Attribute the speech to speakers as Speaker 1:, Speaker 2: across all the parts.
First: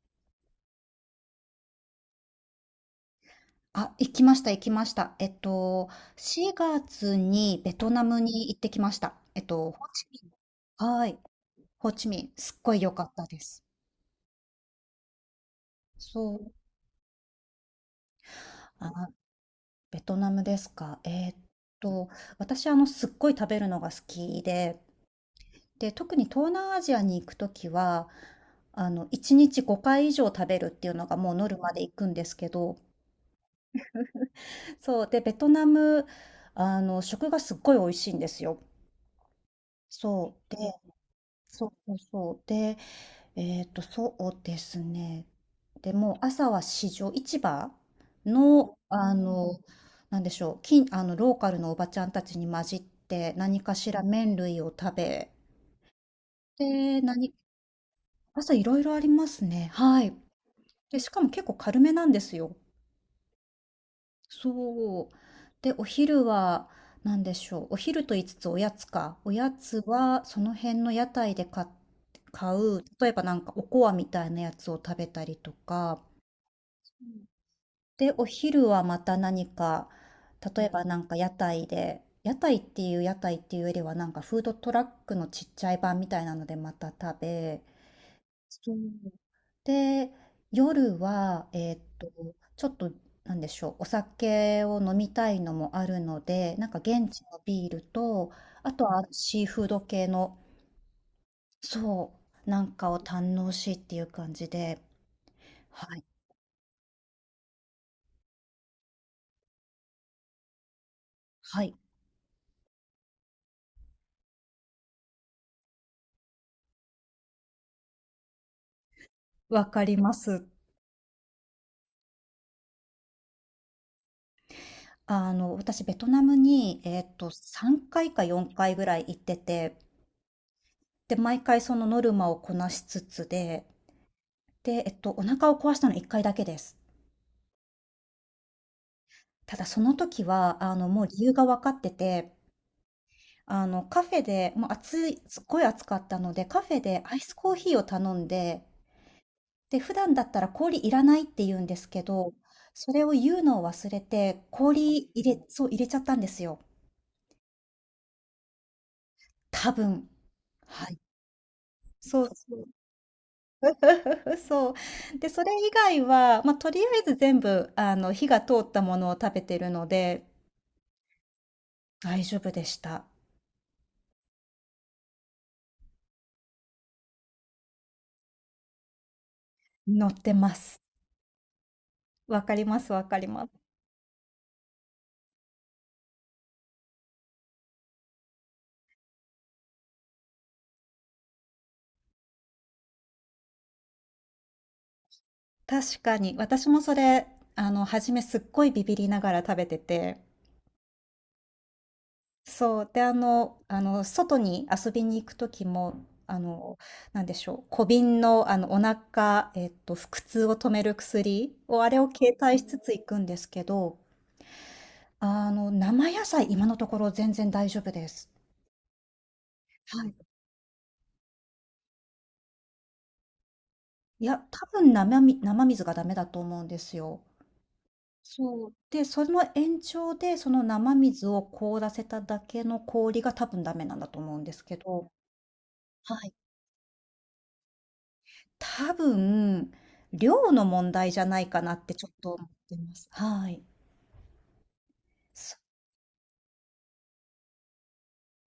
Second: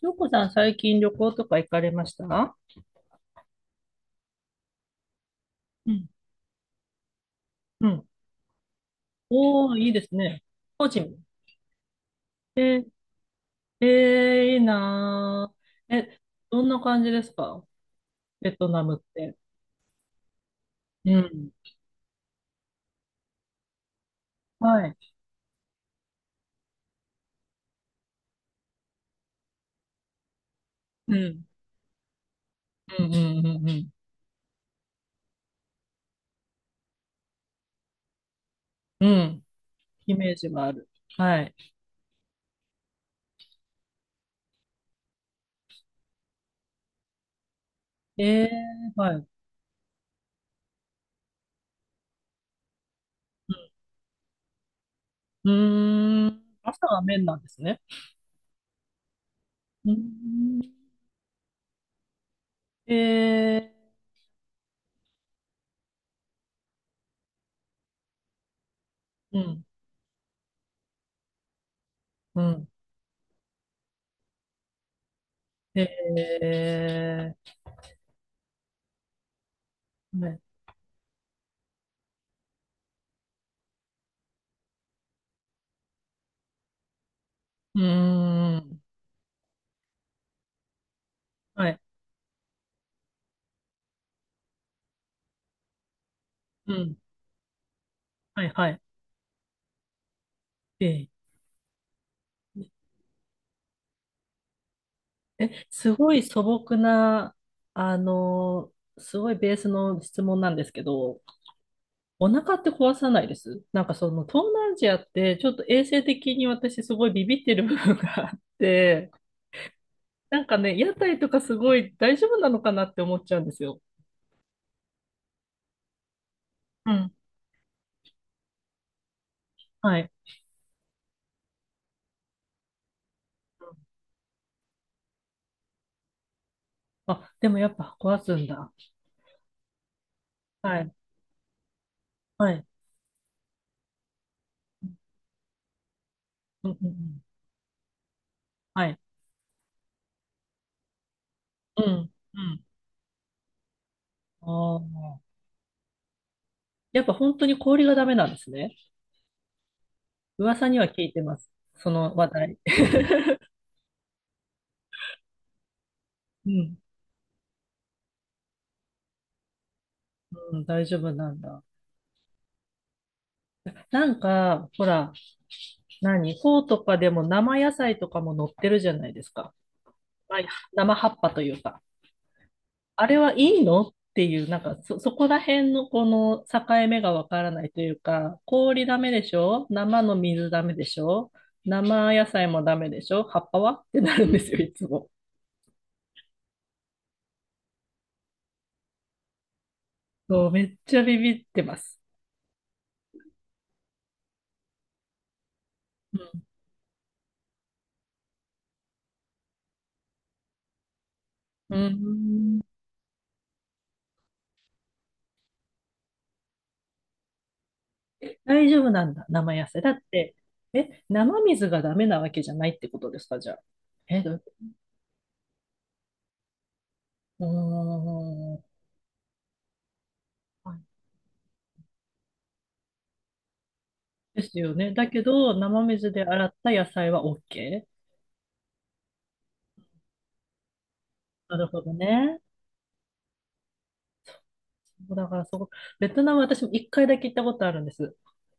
Speaker 1: 翔子さん、最近旅行とか行かれました？
Speaker 2: あ、行きました行きました。
Speaker 1: うん。
Speaker 2: 4月にベ
Speaker 1: う
Speaker 2: トナ
Speaker 1: ん。
Speaker 2: ムに行ってきました。
Speaker 1: おー、
Speaker 2: ホ
Speaker 1: い
Speaker 2: ー
Speaker 1: いで
Speaker 2: チ
Speaker 1: す
Speaker 2: ミ
Speaker 1: ね。
Speaker 2: ン。
Speaker 1: 個
Speaker 2: は
Speaker 1: 人。
Speaker 2: い。ホーチミン。すっご
Speaker 1: え
Speaker 2: い良かったです。
Speaker 1: いいなー。え、
Speaker 2: そう。
Speaker 1: どんな感じですか、ベトナムっ
Speaker 2: あ、
Speaker 1: て？
Speaker 2: ベトナムですか。
Speaker 1: うん。
Speaker 2: と、私、すっごい食べるのが好きで、
Speaker 1: はい。
Speaker 2: で、特に東南アジアに行くときは、1日5回以上食べるっていうの
Speaker 1: う
Speaker 2: がもう
Speaker 1: ん。
Speaker 2: ノルマで行くんですけど、
Speaker 1: うん、うん、うん、うん。
Speaker 2: そう。で、ベトナム、食がすっごい美味しいんですよ。
Speaker 1: うん。イメー
Speaker 2: そ
Speaker 1: ジ
Speaker 2: う。
Speaker 1: はある。はい。
Speaker 2: そうそうそう。で、そうですね。でもう朝は市場
Speaker 1: えー、
Speaker 2: の、
Speaker 1: はい。
Speaker 2: なんでしょう、近あの、ローカルのおばちゃんたちに混じって何かしら麺類を食べ、
Speaker 1: うん。うーん。朝
Speaker 2: で、
Speaker 1: は麺
Speaker 2: 何、
Speaker 1: なんですね。
Speaker 2: 朝いろいろありますね。
Speaker 1: うー
Speaker 2: はい。
Speaker 1: ん。
Speaker 2: で、しかも結構軽めなんですよ。
Speaker 1: え
Speaker 2: そう。で、お昼は何でしょう。お昼と言いつつおやつか。お
Speaker 1: う
Speaker 2: や
Speaker 1: ん。
Speaker 2: つはその辺の屋台で
Speaker 1: う
Speaker 2: 買
Speaker 1: ん。
Speaker 2: う、例えばなんかおこわみたいなやつを食べたりとか。
Speaker 1: え
Speaker 2: で、お昼はまた何か、
Speaker 1: はい。
Speaker 2: 例えばなんか屋台で、屋台っていうよりはなんかフードトラックのちっちゃい版みたいなのでまた食べ、
Speaker 1: うー
Speaker 2: そう
Speaker 1: ん。
Speaker 2: で、夜は、
Speaker 1: はい。
Speaker 2: ちょっと、なんでしょう、お酒を飲みたいのもあるので、なん
Speaker 1: う
Speaker 2: か
Speaker 1: ん。
Speaker 2: 現地のビールと、
Speaker 1: はいは
Speaker 2: あ
Speaker 1: い。
Speaker 2: とはシーフード系の、
Speaker 1: ええ。
Speaker 2: そう、なんかを堪能しっていう感じで、
Speaker 1: す
Speaker 2: はい、
Speaker 1: ごい素朴な、あの、すごいベースの質問なんですけど、
Speaker 2: はい、
Speaker 1: お腹って壊さないです？なんかその東南アジアってちょっと衛生的に私すごいビビってる部分があって、
Speaker 2: わかりま
Speaker 1: なん
Speaker 2: す。
Speaker 1: かね、屋台とかすごい大丈夫なのかなって思っちゃうんですよ。
Speaker 2: 私、ベトナムに、
Speaker 1: うん。
Speaker 2: 3回か4回ぐらい行ってて、
Speaker 1: はい。
Speaker 2: で、毎回そのノルマをこなしつつで、お腹を壊したの1回だけです。
Speaker 1: あ、でもやっぱ壊すんだ。
Speaker 2: ただその時は、
Speaker 1: はい。
Speaker 2: もう理由が分かってて、
Speaker 1: はい。
Speaker 2: カフェで、もう暑い、すっごい暑かったので、カ
Speaker 1: うん
Speaker 2: フェ
Speaker 1: うんう
Speaker 2: でアイ
Speaker 1: ん。
Speaker 2: スコーヒーを頼んで、
Speaker 1: はい。
Speaker 2: で、普段だったら氷いらないって言うんで
Speaker 1: う
Speaker 2: すけ
Speaker 1: ん。
Speaker 2: ど、
Speaker 1: うん。
Speaker 2: それを言うのを忘れて、
Speaker 1: あ
Speaker 2: 氷入
Speaker 1: あ。
Speaker 2: れ、そう、入れちゃったんですよ。
Speaker 1: やっぱ本当に氷がダメなんですね。
Speaker 2: 多分。
Speaker 1: 噂には
Speaker 2: はい。
Speaker 1: 聞いてます。その
Speaker 2: そ
Speaker 1: 話
Speaker 2: うそ
Speaker 1: 題。
Speaker 2: う。そう。で、それ以外は、
Speaker 1: う
Speaker 2: まあ、と
Speaker 1: ん、
Speaker 2: りあえず全部、火が通ったものを食べてるので、
Speaker 1: うん、大丈夫なんだ。
Speaker 2: 大丈夫でした。
Speaker 1: なんか、ほら、何、フォーとかでも生野菜とかも載ってるじゃないですか。
Speaker 2: 乗って
Speaker 1: まあ
Speaker 2: ます。
Speaker 1: 生葉っぱというか。
Speaker 2: わかります、わ
Speaker 1: あれ
Speaker 2: かり
Speaker 1: は
Speaker 2: ます。
Speaker 1: いいのっていう、なんかそこら辺のこの境目がわからないというか、氷ダメでしょ、生の水ダメでしょ、生野菜もダメでしょ、葉っぱはってなるんですよ、いつも。
Speaker 2: 確かに。私もそれ、初めすっごいビビりながら食べてて。
Speaker 1: そう、めっちゃビビってます。
Speaker 2: そう。で、外に遊びに行く時も、なんでしょう、小瓶の、腹痛を止める薬
Speaker 1: うん。
Speaker 2: を、
Speaker 1: う
Speaker 2: あれを携帯
Speaker 1: ん、
Speaker 2: しつつ行くんですけど、生野菜、今のところ全然大丈夫です。
Speaker 1: 大丈夫なんだ、生野菜。だっ
Speaker 2: はい。
Speaker 1: て、え、生水がダメなわけじゃないってことですか、じゃあ。え、
Speaker 2: い
Speaker 1: どういう
Speaker 2: や、
Speaker 1: こ
Speaker 2: 多分生水がダメだと思うんですよ。
Speaker 1: と？うーん。
Speaker 2: そう。で、その延長で、その
Speaker 1: はい。
Speaker 2: 生水を凍らせただけの氷が多分ダメなんだと思う
Speaker 1: で
Speaker 2: んで
Speaker 1: す
Speaker 2: す
Speaker 1: よ
Speaker 2: け
Speaker 1: ね。だ
Speaker 2: ど、
Speaker 1: けど、生水で
Speaker 2: はい。
Speaker 1: 洗った野菜は OK?
Speaker 2: 多分、量の問題じゃない
Speaker 1: な
Speaker 2: か
Speaker 1: る
Speaker 2: な
Speaker 1: ほ
Speaker 2: っ
Speaker 1: ど
Speaker 2: てちょっと
Speaker 1: ね。
Speaker 2: 思ってます。はい。
Speaker 1: そうだから
Speaker 2: す
Speaker 1: そこ、ベトナム私も一回だけ行ったことあるんです。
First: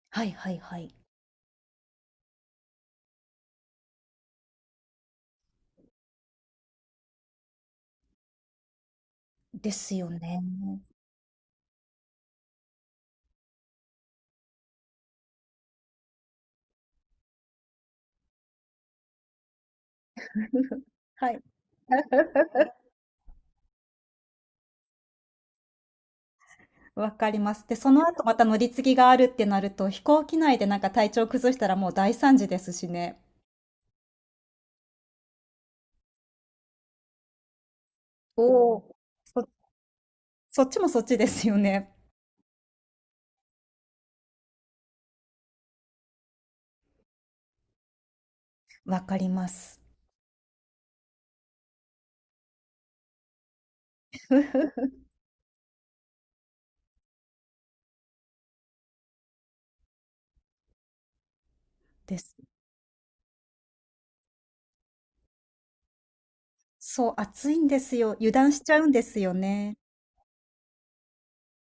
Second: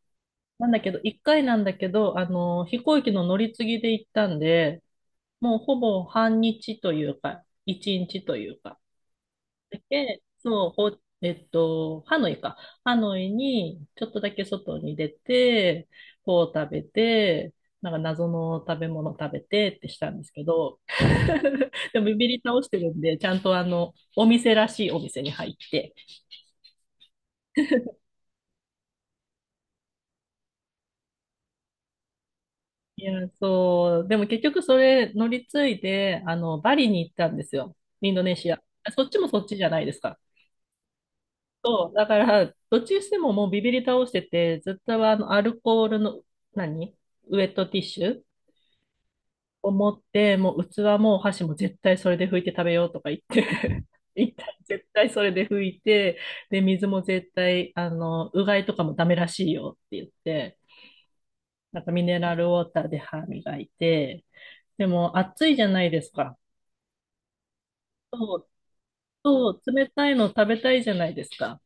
Speaker 2: はいはい
Speaker 1: なん
Speaker 2: は
Speaker 1: だけ
Speaker 2: い。
Speaker 1: ど、一回なんだけど、飛行機の乗り継ぎで行ったんで、もうほぼ半日というか、一日というか、
Speaker 2: で
Speaker 1: だ
Speaker 2: すよ
Speaker 1: け、
Speaker 2: ね。
Speaker 1: そう、ほ、えっと、ハノイか？ハノイに、ちょっとだけ外に出て、こう食べて、なんか謎の食べ物食べてってしたんですけど、
Speaker 2: はい。
Speaker 1: でもビビり倒してるんで、ちゃんとお店らしいお店に入って。
Speaker 2: わかります。で、その後また乗り継ぎがあるってなると、飛行機内でなんか体調崩したらもう大惨事ですし
Speaker 1: い
Speaker 2: ね。
Speaker 1: や、そう、でも結局それ乗り継いで、バリに行ったんですよ。インドネシア。
Speaker 2: お
Speaker 1: あ、
Speaker 2: お。
Speaker 1: そっちもそっ
Speaker 2: そ、
Speaker 1: ちじゃないですか。
Speaker 2: そっちもそっちですよ
Speaker 1: そう、
Speaker 2: ね。
Speaker 1: だから、どっちにしてももうビビり倒してて、ずっとアルコールの、何ウェットティッシュ
Speaker 2: わかりま
Speaker 1: を
Speaker 2: す。
Speaker 1: 持って、もう器もお箸も絶対それで拭いて食べようとか言って、一旦絶対それで拭いて、で、水も絶対、うがいとかもダメらしいよって言って、なんかミ
Speaker 2: で
Speaker 1: ネラ
Speaker 2: す。
Speaker 1: ルウォーターで歯磨いて、でも暑いじゃないですか。
Speaker 2: そう、暑いんですよ。油
Speaker 1: そう、
Speaker 2: 断しちゃうんですよ
Speaker 1: そう、
Speaker 2: ね。
Speaker 1: 冷たいの食べたいじゃないですか。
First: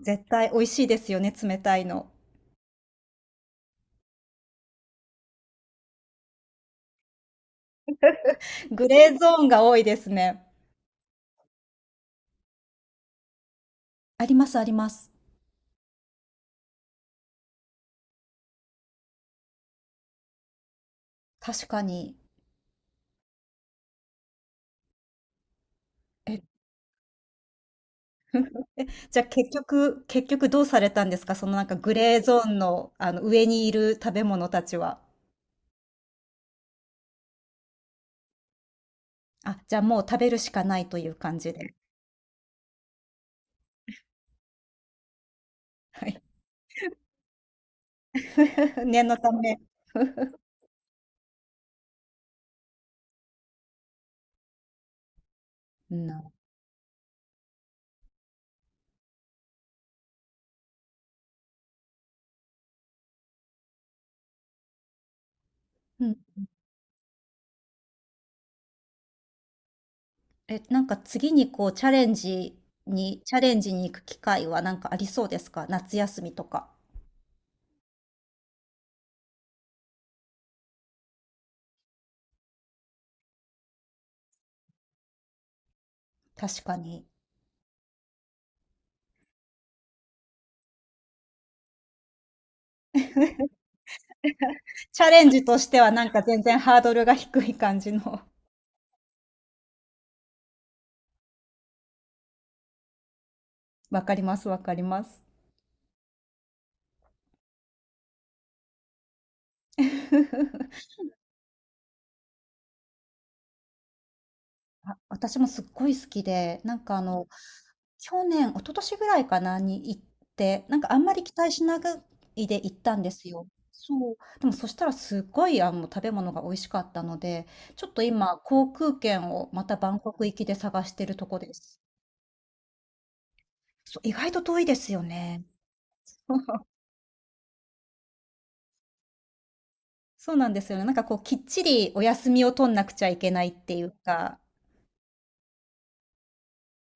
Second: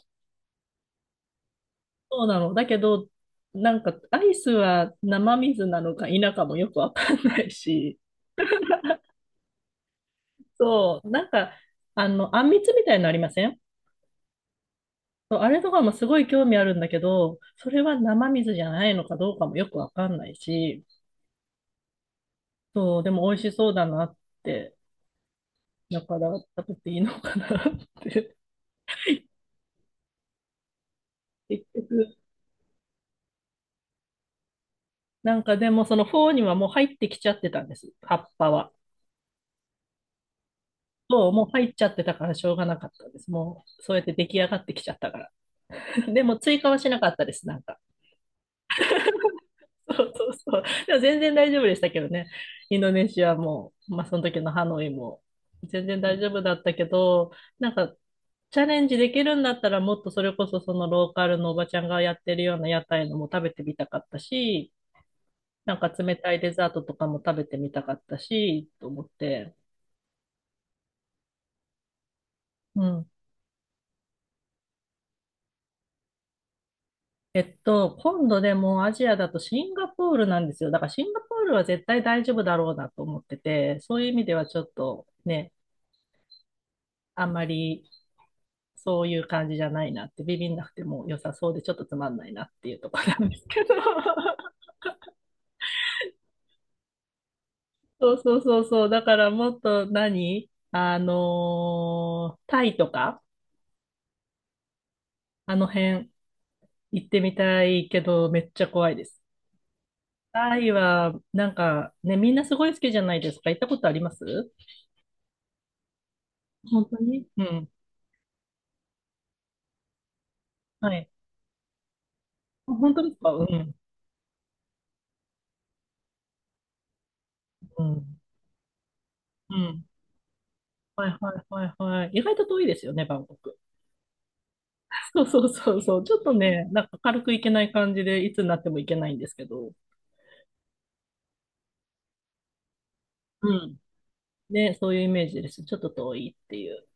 Speaker 2: 絶対美味しいですよね、冷たいの。
Speaker 1: そうなの。だけど、なんかアイスは生水なのか否かもよくわかんないし、
Speaker 2: グレーゾーンが多いですね。
Speaker 1: そう、なんか、あんみつみたいなのありません？
Speaker 2: ありますあります。
Speaker 1: そう、あれとかもすごい興味あるんだけど、それは生水じゃないのかどうかもよくわかんないし、
Speaker 2: 確かに。
Speaker 1: そう、でも美味しそうだなって、だから
Speaker 2: え、
Speaker 1: 食べていいのかなって。
Speaker 2: じゃあ結局どうされたんですか、そ の
Speaker 1: 結
Speaker 2: なんかグ
Speaker 1: 局、
Speaker 2: レーゾーンの、あの上にいる食べ物たちは。
Speaker 1: なんかでもそのフォーにはもう入ってきちゃってたんです、葉っぱは。
Speaker 2: あ、じゃあもう食べるしかないという
Speaker 1: そう、
Speaker 2: 感
Speaker 1: もう
Speaker 2: じ
Speaker 1: 入っ
Speaker 2: で。
Speaker 1: ちゃってたからしょうがなかったです。もう、そうやって出来上がってきちゃったから。
Speaker 2: はい。
Speaker 1: でも追加はしなかったです、なんか。
Speaker 2: 念のため。
Speaker 1: そうそうそう。でも全然大丈夫でしたけどね。インドネシアも、まあその時のハノイも、全
Speaker 2: う
Speaker 1: 然大丈
Speaker 2: ん。
Speaker 1: 夫だったけど、なんかチャレンジできるんだったらもっとそれこそそのローカルのおばちゃんがやってるような屋台のも食べてみたかったし、なんか
Speaker 2: う
Speaker 1: 冷
Speaker 2: ん。
Speaker 1: たいデザートとかも食べてみたかったし、と思って。
Speaker 2: え、なんか次にこう
Speaker 1: うん。
Speaker 2: チャレンジに行く機会はなんかありそうですか、夏休みとか？
Speaker 1: 今度でもアジアだとシンガポールなんですよ。だからシンガポールは絶対大丈夫だろうなと思ってて、そういう意味ではちょっとね、
Speaker 2: 確かに。
Speaker 1: あんまりそういう感じじゃないなって、ビビんなくても良さそうでちょっとつまんないなっていうところなんですけど。
Speaker 2: チャレンジとしてはなんか全然ハードルが低い感じ
Speaker 1: そう
Speaker 2: の。
Speaker 1: そうそうそう。だからもっと何あのータイとか、
Speaker 2: わかります、わかります。
Speaker 1: あの辺行ってみたいけど、めっちゃ怖いです。タイ は、なんかね、みんなすごい好きじゃないですか。行ったことあります？
Speaker 2: あ、私もすっごい好きで、なん
Speaker 1: 本当
Speaker 2: か
Speaker 1: に。うん。
Speaker 2: 去年、一昨年ぐらいかなに行って、なんか
Speaker 1: は
Speaker 2: あん
Speaker 1: い。
Speaker 2: まり期待しないで行
Speaker 1: あ、
Speaker 2: っ
Speaker 1: 本
Speaker 2: た
Speaker 1: 当
Speaker 2: ん
Speaker 1: で
Speaker 2: で
Speaker 1: す
Speaker 2: す
Speaker 1: か？う
Speaker 2: よ。
Speaker 1: ん。
Speaker 2: そう。でもそしたらすごい食べ物が美味しかったので、
Speaker 1: う
Speaker 2: ちょっと
Speaker 1: ん。
Speaker 2: 今航空券を
Speaker 1: う
Speaker 2: また
Speaker 1: ん。
Speaker 2: バンコク行きで探して
Speaker 1: はい
Speaker 2: ると
Speaker 1: は
Speaker 2: こ
Speaker 1: い
Speaker 2: で
Speaker 1: はい
Speaker 2: す。
Speaker 1: はい。意外と遠いですよね、バンコク。
Speaker 2: そう、意外と遠いですよ
Speaker 1: そうそ
Speaker 2: ね。
Speaker 1: うそうそう。ちょっとね、なんか軽くいけない感じで、いつになってもいけないんですけど。
Speaker 2: そうなんですよね。なんかこうきっちりお休みを取んなくちゃいけないっ
Speaker 1: う
Speaker 2: て
Speaker 1: ん。
Speaker 2: いうか、
Speaker 1: ね、そういうイメージです。ちょっと遠いっていう。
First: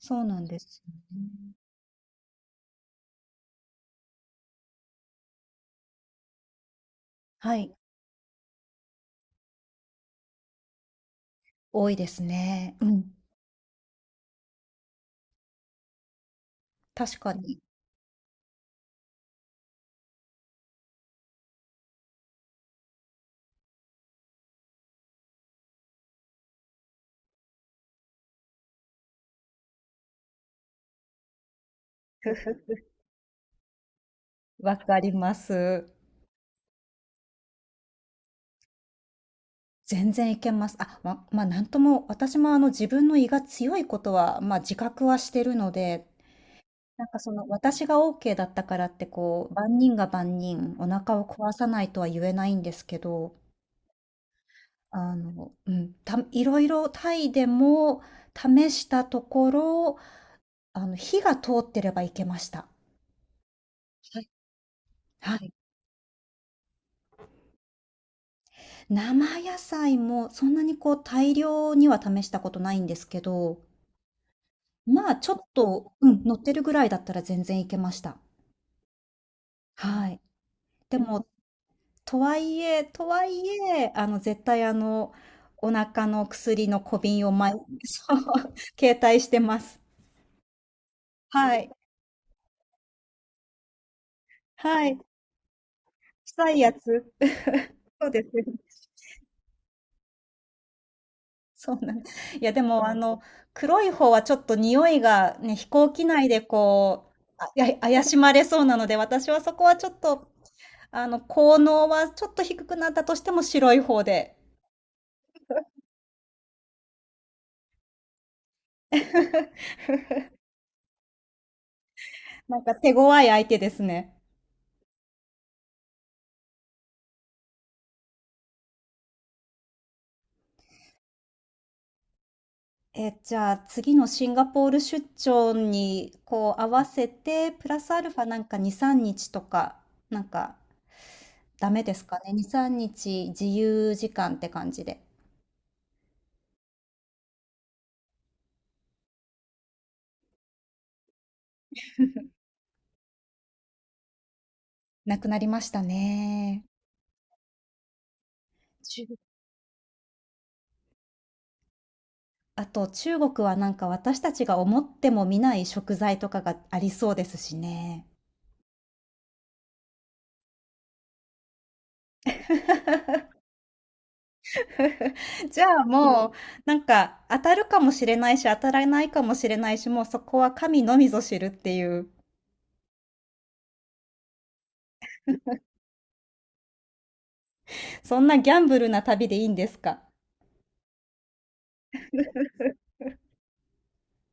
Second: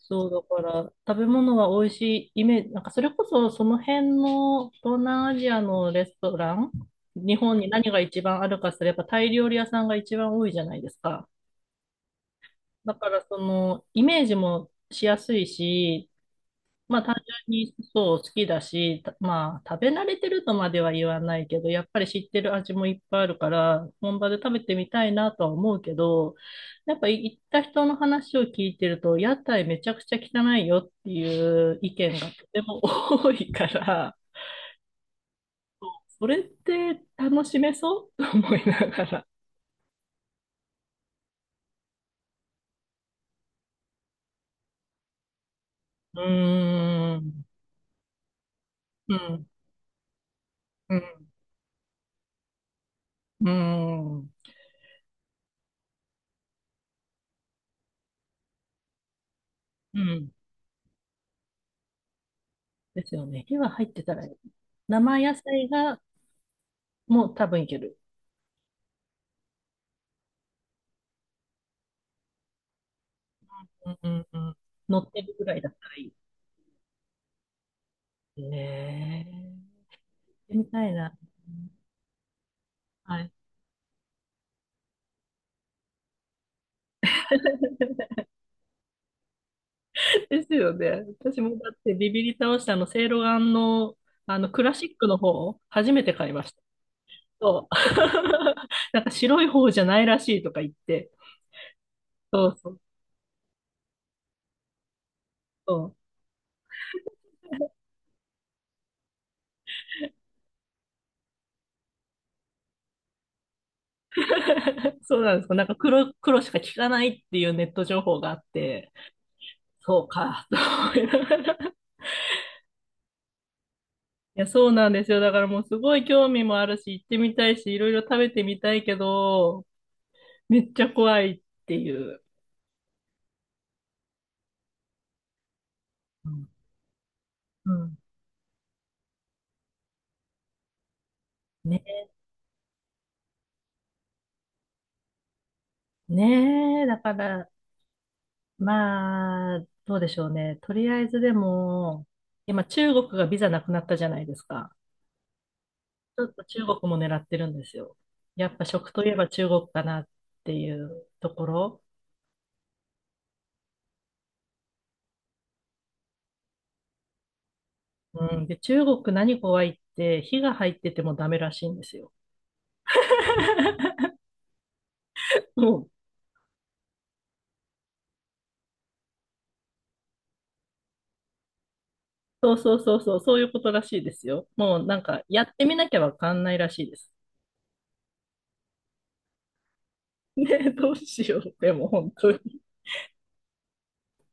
Speaker 2: そう
Speaker 1: う、
Speaker 2: な
Speaker 1: だ
Speaker 2: んで
Speaker 1: か
Speaker 2: す
Speaker 1: ら、
Speaker 2: よ
Speaker 1: 食べ
Speaker 2: ね。
Speaker 1: 物は美味しいイメージ、なんかそれこそその辺の東南アジアのレストラン、日
Speaker 2: は
Speaker 1: 本に
Speaker 2: い、
Speaker 1: 何が一番あるかすれば、タイ料理屋さんが一番多いじゃないですか。
Speaker 2: 多いですね。う
Speaker 1: だ
Speaker 2: ん、
Speaker 1: から、イメージもしやすいし、まあ単
Speaker 2: 確か
Speaker 1: 純
Speaker 2: に。
Speaker 1: にそう好きだし、たまあ食べ慣れてるとまでは言わないけど、やっぱり知ってる味もいっぱいあるから、本場で食べてみたいなとは思うけど、やっぱ行った人の話を聞いてると、屋台めちゃくちゃ汚いよっていう意見が
Speaker 2: ふ
Speaker 1: と
Speaker 2: ふ
Speaker 1: ても多いから、
Speaker 2: わかります。
Speaker 1: それって楽しめそうと思いながら。
Speaker 2: 全然いけます。あ、なんとも、私もあの自分の胃が強いことは、まあ、自覚はしてるので、
Speaker 1: う
Speaker 2: なん
Speaker 1: ー
Speaker 2: かそ
Speaker 1: ん、
Speaker 2: の私がオーケーだったからって
Speaker 1: うん、
Speaker 2: こう、万人が万人お
Speaker 1: うん、
Speaker 2: 腹を壊さないとは言えないんですけど、
Speaker 1: うん、
Speaker 2: うん、たいろ々タイでも試したとこ
Speaker 1: う
Speaker 2: ろ、
Speaker 1: ん。
Speaker 2: 火が通ってればいけました。
Speaker 1: ですよね。火は入ってた
Speaker 2: は
Speaker 1: らい
Speaker 2: い、
Speaker 1: い。生
Speaker 2: は
Speaker 1: 野
Speaker 2: はい。い。
Speaker 1: 菜がもう多分いける。
Speaker 2: 生野菜もそんなにこう大量には試したことないんですけど、
Speaker 1: うんうんうん。乗っ
Speaker 2: まあ、
Speaker 1: て
Speaker 2: ちょ
Speaker 1: る
Speaker 2: っ
Speaker 1: ぐらいだった
Speaker 2: と
Speaker 1: ら
Speaker 2: う
Speaker 1: い
Speaker 2: ん、乗ってるぐらいだったら全然いけました。
Speaker 1: い。ね
Speaker 2: はい。
Speaker 1: え、みたい
Speaker 2: で
Speaker 1: な。
Speaker 2: も、とはいえと
Speaker 1: は
Speaker 2: は
Speaker 1: い。
Speaker 2: いえ、絶対お腹の薬の小瓶をそう、携帯してます。
Speaker 1: ですよね。私も
Speaker 2: は
Speaker 1: だ
Speaker 2: い。
Speaker 1: ってビビり倒したセイロガンの、クラシ
Speaker 2: は
Speaker 1: ッ
Speaker 2: い。
Speaker 1: クの方を初めて買いま
Speaker 2: 臭
Speaker 1: し
Speaker 2: い
Speaker 1: た。
Speaker 2: やつ。
Speaker 1: そう。
Speaker 2: そうですよね。
Speaker 1: なんか白い方じゃないらしいとか言って。
Speaker 2: そうなんい
Speaker 1: そ
Speaker 2: や、
Speaker 1: う
Speaker 2: で
Speaker 1: そう
Speaker 2: も、黒い方はちょっと匂いがね、飛
Speaker 1: そ
Speaker 2: 行機
Speaker 1: う。
Speaker 2: 内でや怪しまれそうなので、私はそこはちょっと、効能はちょっと低くなったとしても白い方で、
Speaker 1: そうなんですか。なんか黒しか聞かないっていうネット情報があって、そうか、と思いながら。い
Speaker 2: なんか手強い相手ですね。
Speaker 1: や、そうなんですよ。だからもうすごい興味もあるし、行ってみたいし、いろいろ食べてみたいけど、めっちゃ怖いっていう。
Speaker 2: え、じゃあ次のシンガポール出張に
Speaker 1: うん
Speaker 2: こう合わせて、プ
Speaker 1: う
Speaker 2: ラス
Speaker 1: ん。
Speaker 2: アルファなんか2、3日とか、なんかダメで
Speaker 1: ね、
Speaker 2: すかね。2、3日自由時間って感じで。
Speaker 1: ねえ、だから、まあ、どうでしょうね。とりあえずでも、今中国がビザなくなったじゃないですか。
Speaker 2: なくなりました
Speaker 1: ちょっと中
Speaker 2: ね。
Speaker 1: 国も狙ってるんですよ。やっぱ食といえば中国かなっていうところ。
Speaker 2: あと中国はなんか私たちが思っても見ない食材とかがありそうですしね。
Speaker 1: うん、で、中国何怖いって、火が入っててもダメらしいんですよ。
Speaker 2: じゃ
Speaker 1: も
Speaker 2: あ
Speaker 1: う、
Speaker 2: もうなんか当たるかもしれないし当たらないかもしれないし、もうそこは神のみぞ知るっていう、
Speaker 1: そうそうそうそう、そういうことらしいですよ。もうなんか、やってみなきゃわかんないらしいです。
Speaker 2: そんなギャンブルな旅でいいんですか？
Speaker 1: ねえ、どうしよう。でも本当に。